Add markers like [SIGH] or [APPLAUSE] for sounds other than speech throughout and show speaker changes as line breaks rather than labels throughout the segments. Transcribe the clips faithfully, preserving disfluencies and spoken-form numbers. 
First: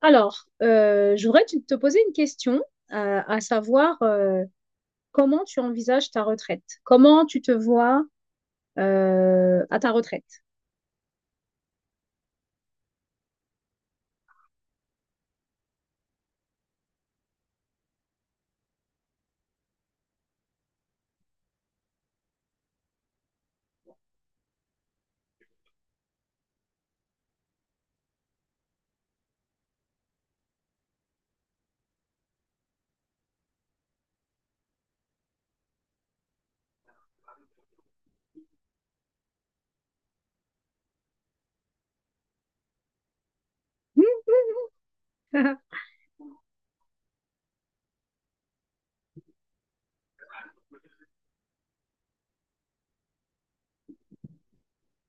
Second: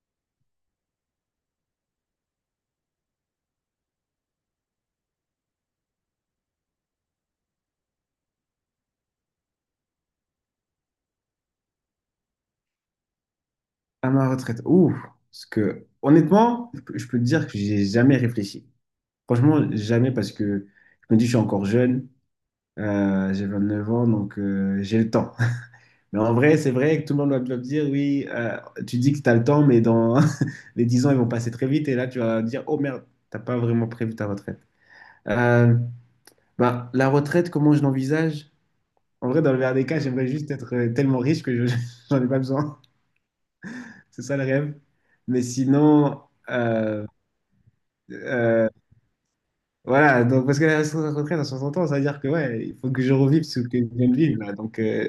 Alors, euh, je voudrais te te poser une question, euh, à savoir euh, comment tu envisages ta retraite? Comment tu te vois euh, à ta retraite?
À ma retraite. Ouf. Parce que, honnêtement, je peux te dire que j'ai jamais réfléchi. Franchement, jamais parce que je me dis, je suis encore jeune. Euh, j'ai neuf ans, donc euh, j'ai le temps. [LAUGHS] Mais en vrai, c'est vrai que tout le monde va va me dire, oui, euh, tu dis que tu as le temps, mais dans [LAUGHS] les dix ans, ils vont passer très vite. Et là, tu vas dire, oh merde, t'as pas vraiment prévu ta retraite. Euh, bah, la retraite, comment je l'envisage? En vrai, dans le meilleur des cas, j'aimerais juste être euh, tellement riche que je, [LAUGHS] j'en ai pas besoin. C'est ça le rêve. Mais sinon, euh, Euh, voilà, donc parce que la retraite dans soixante ans, ça veut dire que ouais, il faut que je revive ce que je viens de vivre là. Donc, euh,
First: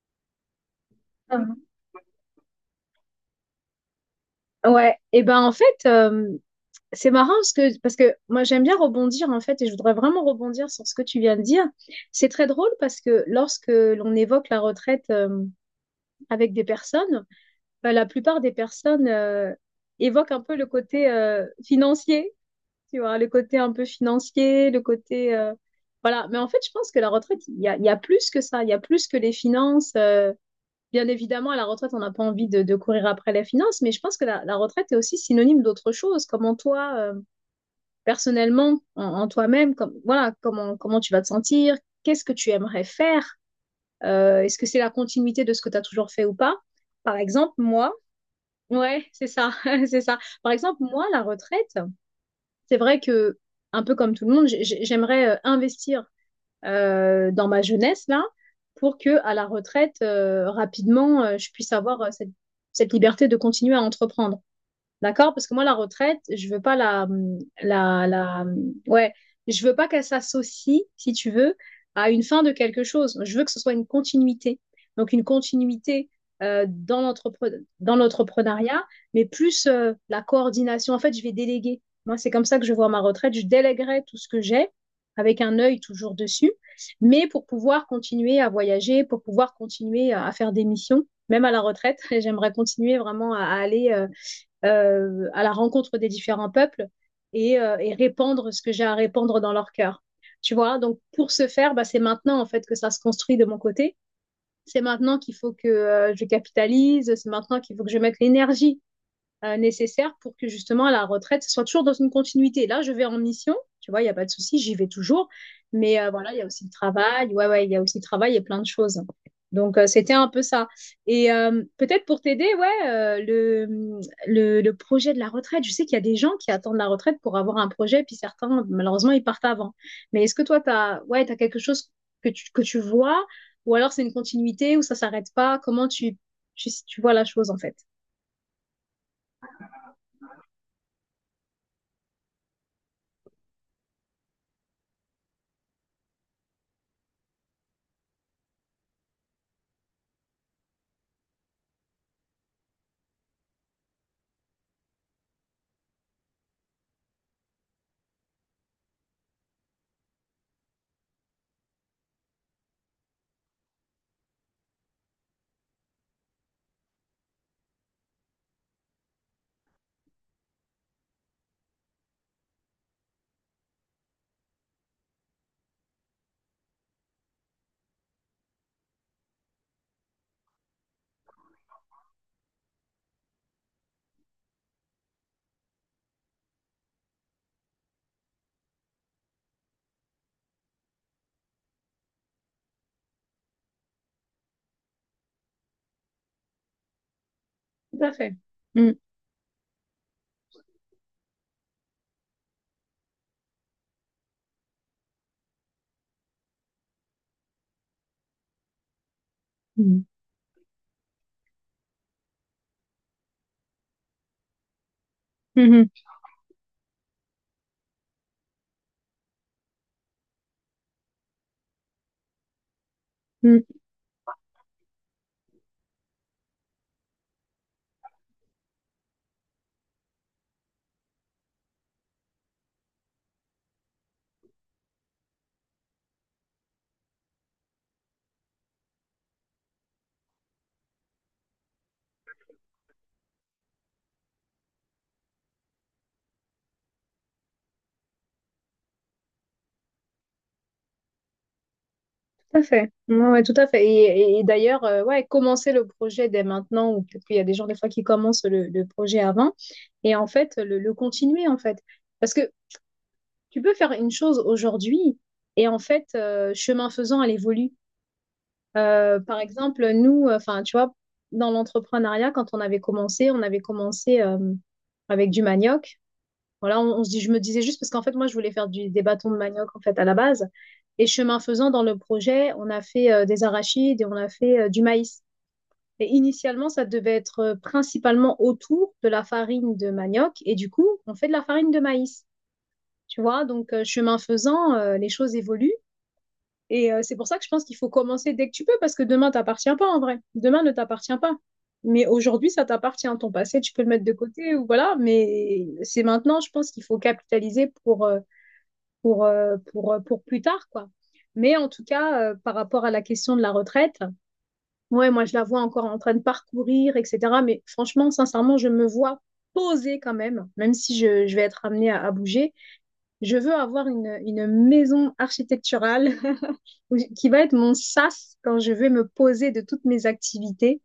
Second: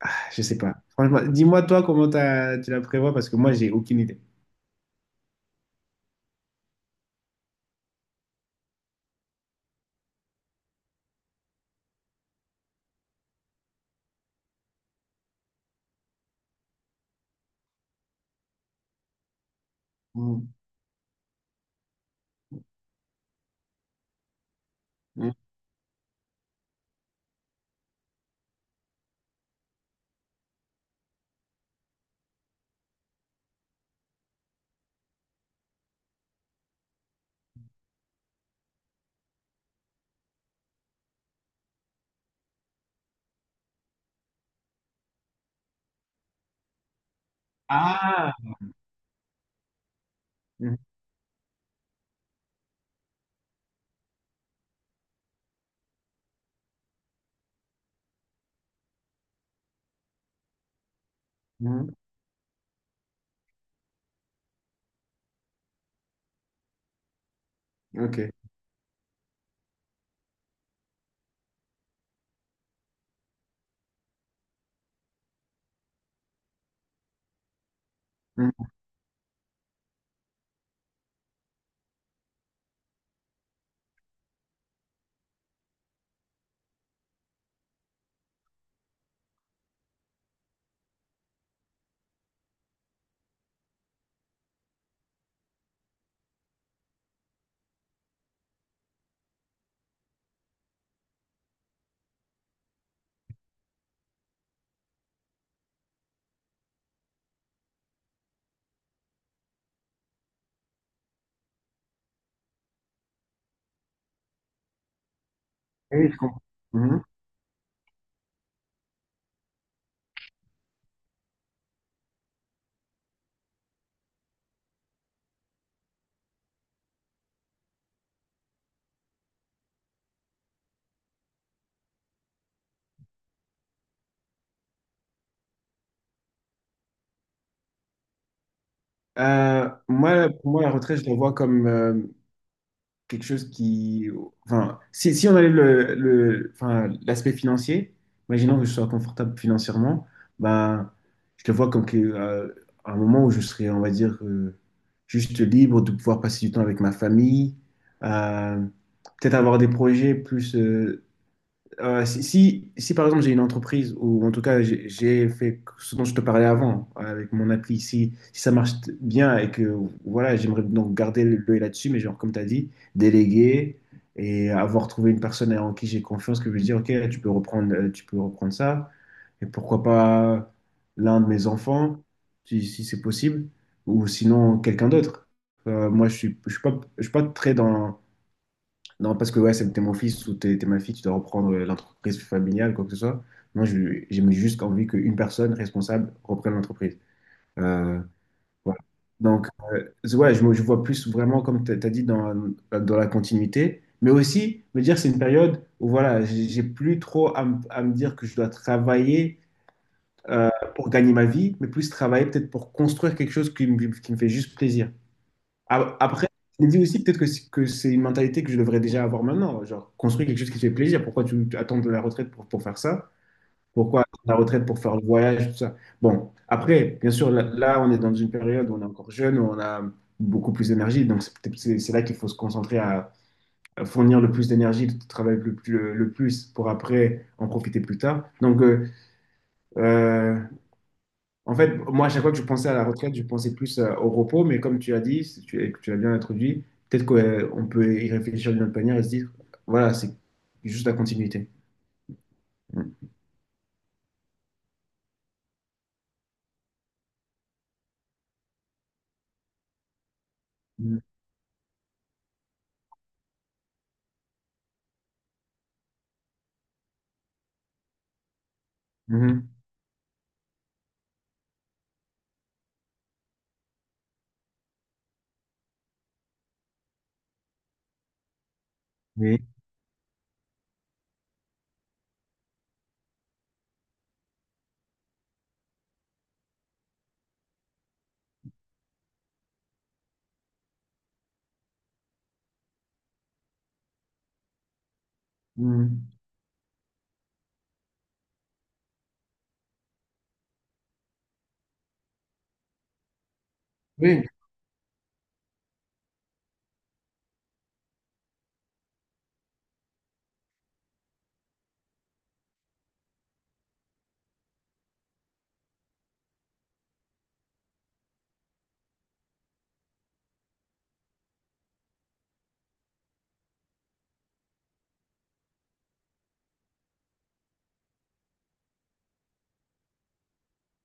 ah, je sais pas. Franchement, dis-moi
[LAUGHS]
toi comment t'as- tu la prévois parce que moi, j'ai aucune idée.
Ouais, et ben en fait, euh, c'est marrant parce que, parce que moi j'aime bien rebondir en fait, et je voudrais vraiment rebondir sur ce que tu viens de dire. C'est très drôle parce que lorsque l'on évoque la retraite euh, avec des personnes, ben, la plupart des personnes euh, évoquent un
Mhm.
peu le côté euh, financier. Tu vois, le côté un peu financier, le
Mhm.
côté... euh, Voilà, mais en fait, je pense que la retraite, il y a, il y a plus que ça, il y a plus que les finances. euh, Bien évidemment, à la retraite, on n'a pas envie de, de courir après les finances, mais je pense que la, la retraite est aussi synonyme d'autre chose. Comment toi, euh, personnellement, en, en toi-même, comme, voilà, comment, comment tu vas te sentir, qu'est-ce que tu aimerais faire, euh, est-ce que c'est la continuité de ce que tu as toujours fait ou pas? Par exemple, moi,
Ah!
ouais, c'est ça, [LAUGHS] c'est ça. Par exemple,
Mhm.
moi, la retraite... C'est vrai que, un peu comme tout le monde, j'aimerais euh, investir euh, dans ma jeunesse là pour que, à la retraite, euh, rapidement, euh, je puisse
Mhm.
avoir euh, cette, cette liberté de continuer à entreprendre. D'accord? Parce que moi, la retraite, je veux pas la, la,
Ok.
la, ouais, je veux pas qu'elle s'associe, si tu veux, à une fin de quelque chose. Je veux que ce soit une continuité. Donc, une continuité euh, dans l'entrepre- dans
Mhm.
l'entrepreneuriat, mais plus euh, la coordination. En fait, je vais déléguer. Moi, c'est comme ça que je vois ma retraite. Je déléguerai tout ce que j'ai avec un œil toujours dessus, mais pour pouvoir continuer à voyager, pour pouvoir continuer à à faire des missions, même à la retraite, [LAUGHS] j'aimerais continuer vraiment à à aller. euh, euh, à la rencontre des différents peuples et, euh, et répandre ce que j'ai à répandre dans leur cœur. Tu vois, donc pour ce faire, bah, c'est maintenant en fait que ça se construit de mon côté. C'est maintenant qu'il faut que euh, je capitalise, c'est maintenant qu'il faut que je mette l'énergie euh, nécessaires pour que justement à la retraite, ce soit toujours dans une continuité. Là, je vais en mission, tu vois, il n'y a pas de souci, j'y vais toujours. Mais euh,
Oui, je
voilà, il y
comprends.
a aussi le
Mhm.
travail, ouais, ouais, il y a aussi le travail et plein de choses. Donc, euh, c'était un peu ça. Et euh, peut-être pour t'aider, ouais, euh, le, le, le projet de la retraite, je sais qu'il y a des gens qui attendent la retraite pour avoir un projet, puis certains, malheureusement, ils partent avant. Mais est-ce que toi, tu as, ouais, t'as quelque chose que tu, que tu vois, ou alors c'est une continuité, ou ça s'arrête pas? Comment tu, tu, tu vois la chose, en fait?
Euh, moi,
Tout
pour moi, la retraite, je la vois comme, euh, quelque chose qui... Enfin, si, si on enlève le, le- enfin, l'aspect financier, imaginons que je sois confortable financièrement, bah, je le vois comme que, euh, un moment où je serai, on va dire, euh, juste libre de pouvoir passer du temps avec ma famille, euh, peut-être avoir des projets plus, euh, euh, si, si, si, par exemple j'ai une entreprise ou en tout cas j'ai j'ai fait ce dont je te parlais avant euh, avec mon appli, si, si ça marche t- bien et que voilà, j'aimerais donc garder l'œil là-dessus, mais genre comme tu as dit, déléguer et avoir trouvé une personne en qui j'ai confiance que je lui dis ok, tu peux reprendre, euh, tu peux reprendre ça et pourquoi pas l'un de mes enfants si, si c'est possible ou sinon quelqu'un d'autre. Euh, moi je suis, je suis pas, je suis pas très dans non, parce que ouais, c'est- t'es mon fils ou t'es t'es ma fille, tu dois reprendre euh, l'entreprise familiale, quoi que ce soit. Moi, je- j'ai juste envie qu'une personne responsable reprenne l'entreprise. Euh,
à fait.
voilà.
Mm,
Donc, euh, c'est- ouais, je, me- je vois plus vraiment, comme tu as dit, dans, dans la continuité, mais aussi me dire c'est une période où voilà, j'ai j'ai plus trop à, me à me dire que je dois travailler
mm,
euh, pour gagner ma vie, mais plus travailler peut-être pour construire quelque chose qui me, qui me fait juste plaisir.
mhm,
A- Après, je me dis aussi peut-être que, c- que c'est une mentalité que je devrais déjà avoir maintenant. Genre, construire quelque chose qui te fait plaisir. Pourquoi tu, attends de la retraite pour, pour faire ça?
mm,
Pourquoi attendre la retraite pour faire le voyage, tout ça? Bon, après, bien sûr, là, là, on est dans une période où on est encore jeune, où on a beaucoup plus d'énergie. Donc, c'est peut-être- c'est c'est là qu'il faut se concentrer à, à fournir le plus d'énergie, de travailler le, plus- le, plus pour après en profiter plus tard. Donc, euh, euh, en fait, moi, à chaque fois que je pensais à la retraite, je pensais plus euh, au repos, mais comme tu as dit, si tu, et que tu l'as bien introduit, peut-être qu'on peut y réfléchir d'une autre manière et se dire, voilà, c'est juste la continuité.
tout à fait. Ouais, ouais, tout à fait. Et, et- et d'ailleurs, euh, ouais, commencer le projet dès maintenant, ou peut-être qu'il y a des gens des fois qui commencent le, le projet avant, et en fait, le, le
Mm.
continuer, en fait. Parce que tu peux faire une chose aujourd'hui et en fait, euh, chemin faisant, elle évolue. Euh, par
Mhm.
exemple, nous, euh, enfin, tu vois, dans l'entrepreneuriat, quand on avait commencé, on avait commencé euh, avec du manioc. Voilà, on, on se dit, je me disais juste parce qu'en fait, moi, je voulais faire du, des bâtons de
Oui.
manioc en fait à la base. Et chemin faisant, dans le projet, on a fait euh, des arachides et on a fait euh, du maïs. Et initialement, ça devait être euh, principalement autour de la farine de manioc. Et du coup, on fait de la farine de maïs. Tu vois, donc euh, chemin faisant, euh, les choses évoluent.
Mhm.
Et euh, c'est pour ça que je pense qu'il faut commencer dès que tu peux, parce que demain t'appartient pas en vrai. Demain ne t'appartient pas. Mais aujourd'hui, ça t'appartient. Ton passé, tu peux le mettre de
Oui.
côté ou voilà. Mais c'est maintenant, je pense qu'il faut capitaliser pour, euh, pour, euh, pour, euh, pour plus tard, quoi. Mais en tout cas, euh, par rapport à la question de la retraite, ouais, moi je la vois encore en train de parcourir, et cætera. Mais franchement, sincèrement, je me vois poser quand même, même si je, je vais être amenée à à bouger. Je veux avoir une, une maison architecturale [LAUGHS] qui va être mon sas quand je vais me poser de toutes mes activités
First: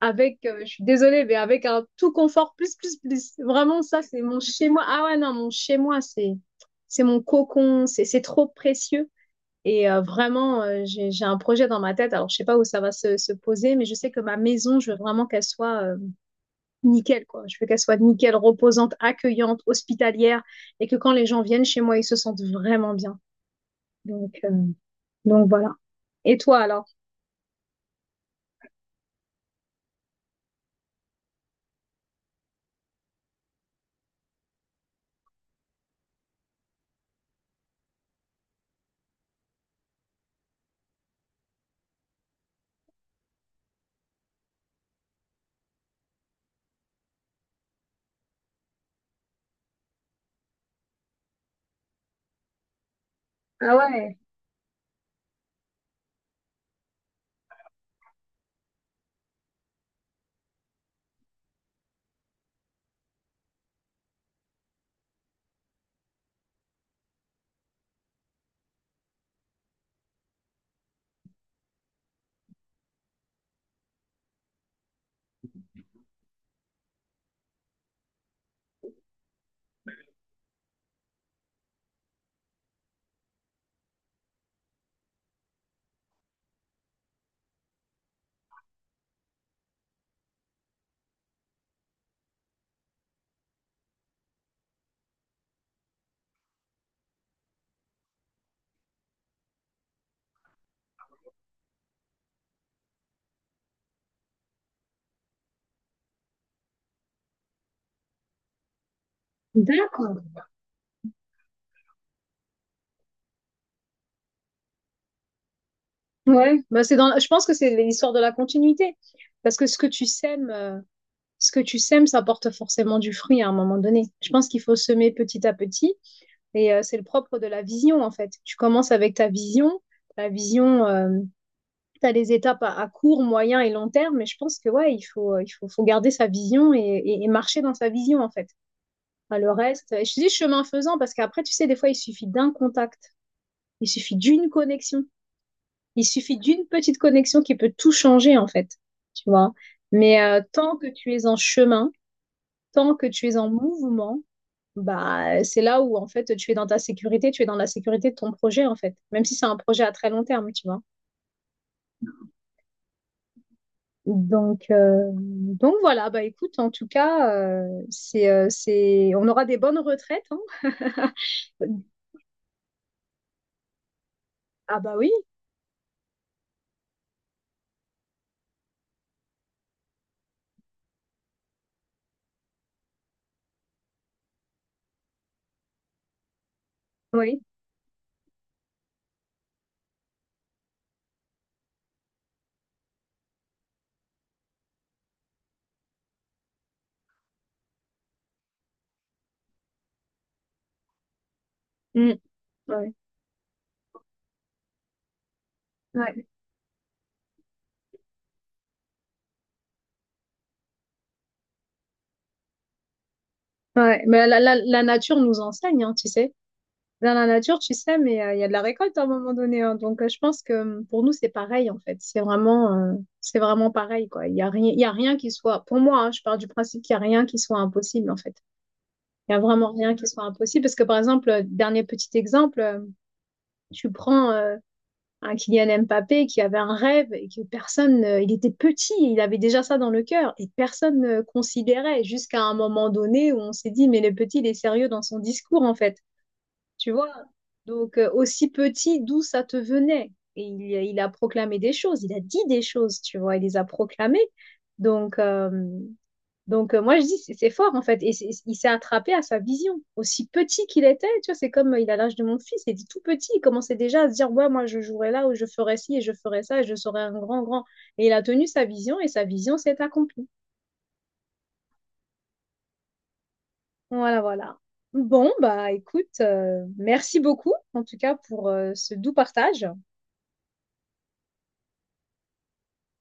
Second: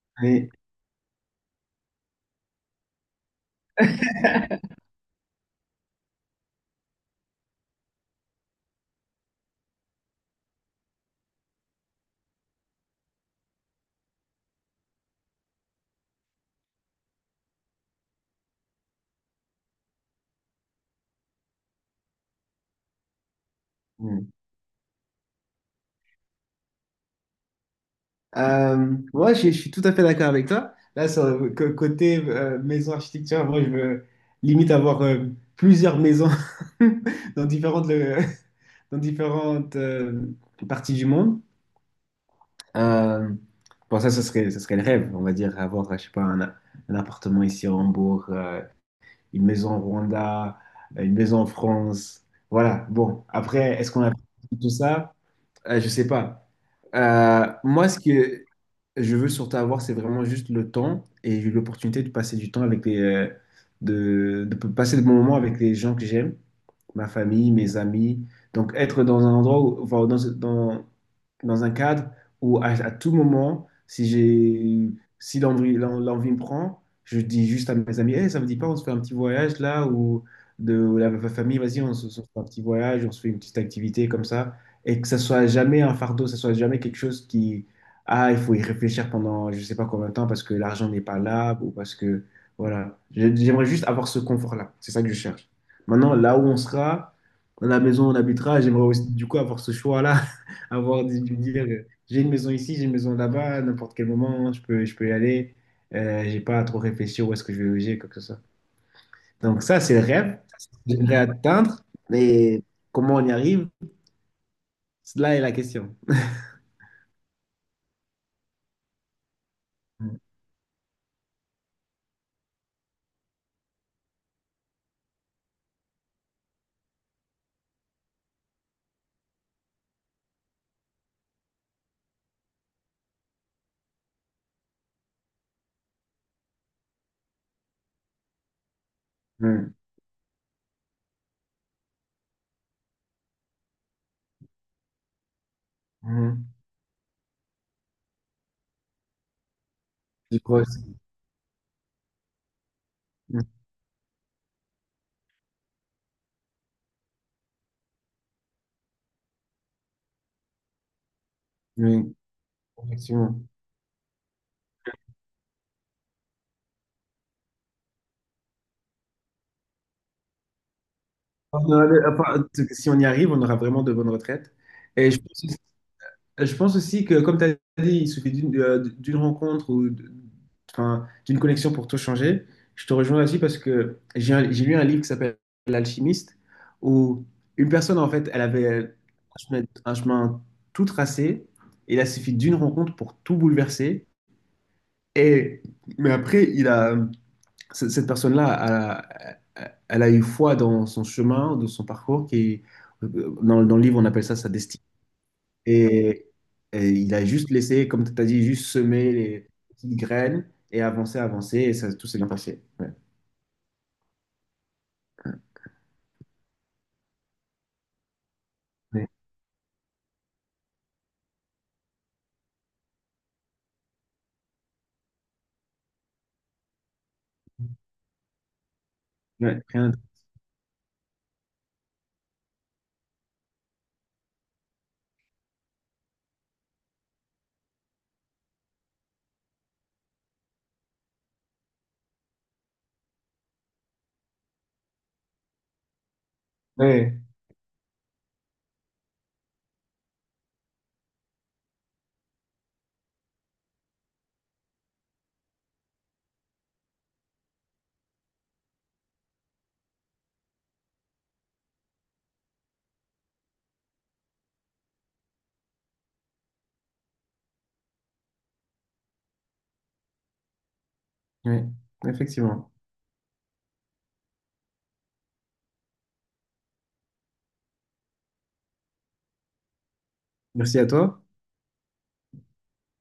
avec,
Oui.
euh, je suis désolée, mais avec un tout confort plus, plus, plus. Vraiment, ça, c'est mon chez-moi. Ah ouais, non, mon chez-moi, c'est, c'est mon cocon, c'est, c'est trop précieux. Et euh, vraiment, euh, j'ai, j'ai un projet dans ma tête. Alors, je ne sais pas où ça va se, se poser, mais je sais que ma maison, je veux vraiment qu'elle soit euh, nickel, quoi. Je veux qu'elle soit nickel, reposante, accueillante, hospitalière, et que quand les gens viennent chez moi, ils se sentent vraiment bien.
Mm.
Donc, euh, donc voilà. Et toi alors?
Euh, moi, je, je suis tout à fait d'accord avec toi. Là, sur le co- côté euh, maison architecture, moi, je veux limite avoir euh, plusieurs maisons [LAUGHS] dans différentes, le- [LAUGHS] dans différentes euh, parties du monde. Euh, bon, ça, ce serait, ce serait le rêve, on va dire, avoir, je sais pas, un, un appartement ici à Hambourg, euh, une maison au Rwanda, une maison en France. Voilà, bon,
Ah
après, est-ce qu'on a
ouais,
tout ça? Euh, je sais pas. Euh, moi, ce que je veux surtout avoir, c'est vraiment juste le temps et j'ai eu l'opportunité de passer du temps avec les, euh, de, de passer de bons moments avec les gens que j'aime, ma famille, mes amis. Donc, être dans un endroit, où- enfin, dans, dans, dans un cadre où à, à tout moment, si j'ai, si l'envie, l'en- l'envie me prend, je dis juste à mes amis, Hey, ça vous dit pas, on se fait un petit voyage là ou de ou la famille, vas-y, on se on se fait un petit voyage, on se fait une petite activité comme ça et que ça soit jamais un fardeau, ça soit jamais quelque chose qui, ah, il faut y réfléchir pendant je sais pas combien de temps parce que l'argent n'est pas là ou parce que, voilà. Je- J'aimerais juste avoir ce confort-là. C'est ça que je cherche. Maintenant, là où on sera, dans la maison où on habitera, j'aimerais aussi, du coup, avoir ce choix-là, [LAUGHS] avoir de de dire, euh, j'ai une maison ici, j'ai une maison là-bas, à n'importe quel moment, je peux, je peux y aller. Euh, j'ai pas à trop réfléchir où est-ce que je vais loger, quoi que ce soit. Donc ça, c'est le
d'accord.
rêve. Ça, c'est ce que j'aimerais atteindre, mais comment on y arrive? Cela est la question.
Ouais, bah, c'est dans, je pense que c'est l'histoire de la continuité. Parce que ce que tu sèmes, euh, ce que tu sèmes, ça porte forcément du fruit à un moment donné. Je pense qu'il faut semer petit à petit. Et euh, c'est le propre de la vision, en fait. Tu commences avec ta vision. La vision, tu as les étapes à, à court, moyen et long terme. Mais je pense que, ouais, il faut, euh, il faut, faut garder sa vision et, et- et marcher dans sa vision, en fait. Enfin, le
Mhm.
reste, je te dis chemin faisant, parce qu'après, tu sais, des fois, il suffit d'un contact. Il suffit d'une connexion. Il suffit
Mhm.
d'une petite connexion qui peut tout changer, en fait. Tu vois? Mais
Je
euh,
crois
tant que
aussi.
tu es en chemin, tant que tu es
Mhm.
en mouvement, bah, c'est là où, en fait, tu es dans ta sécurité, tu es dans la sécurité de ton projet, en fait. Même si c'est un projet à très long terme, tu vois?
Oui, effectivement.
Donc, euh, donc voilà, bah écoute, en tout cas, euh, c'est, euh, c'est, on aura des bonnes retraites, hein.
On voilà. aura- le- enfin, si on y arrive, on aura vraiment de bonnes retraites.
Ah bah oui,
Et je pense, je pense aussi que, comme tu as dit, il suffit d'une euh, d'une rencontre ou d- enfin, d'une connexion pour tout changer. Je te rejoins là-dessus parce que j'ai un- j'ai lu un livre qui s'appelle L'Alchimiste, où
oui.
une personne, en fait, elle avait un chemin, un chemin tout tracé, et il a suffi d'une rencontre pour tout bouleverser. Et, mais après, il a... cette cette personne-là, elle a, elle a eu foi dans son chemin, dans son
Mm.
parcours, qui,
Ouais.
euh, dans, dans le livre, on appelle ça sa destinée.
Ouais.
Et, et il a juste laissé, comme tu as dit, juste semer les petites graines et avancer, avancer, et ça, tout s'est bien passé. Ouais.
Ouais. Mais la, la, la nature nous enseigne, hein, tu sais. Dans la nature, tu sais, mais euh, il y a de la récolte à un
Ouais.
moment donné, hein. Donc, euh, je pense que euh, pour nous, c'est pareil, en fait. C'est vraiment, euh, c'est vraiment pareil, quoi. Il y a rien, il y a rien qui soit, pour moi, hein, je pars du principe qu'il y a rien qui soit impossible, en fait. Il y a
Ouais.
vraiment
Rien
rien
d'autre.
qui soit impossible. Parce que, par exemple, euh, dernier petit exemple, euh, tu prends euh, un Kylian Mbappé qui avait un rêve et que personne, euh, il était petit, il avait déjà ça dans le cœur et personne ne considérait jusqu'à un moment donné où on s'est dit, mais le petit, il est sérieux dans son discours, en fait. Tu vois?
Ouais.
Donc, euh, aussi petit, d'où ça te venait? Et il, il a proclamé des choses, il a dit des choses, tu vois, il les a proclamées. Donc, euh, donc euh, moi, je dis, c'est c'est fort, en fait. Et c'est- il s'est attrapé à sa vision. Aussi petit qu'il était, tu vois, c'est comme euh, il a l'âge de mon fils, il était tout petit, il commençait déjà à se dire, ouais, moi, je jouerai là, ou je ferai ci, et je ferai ça, et je serai un grand, grand. Et il a tenu sa vision, et sa vision s'est accomplie.
Ouais. Effectivement.
Voilà, voilà. Bon, bah écoute, euh, merci beaucoup, en tout cas, pour euh, ce doux partage.
Merci à toi.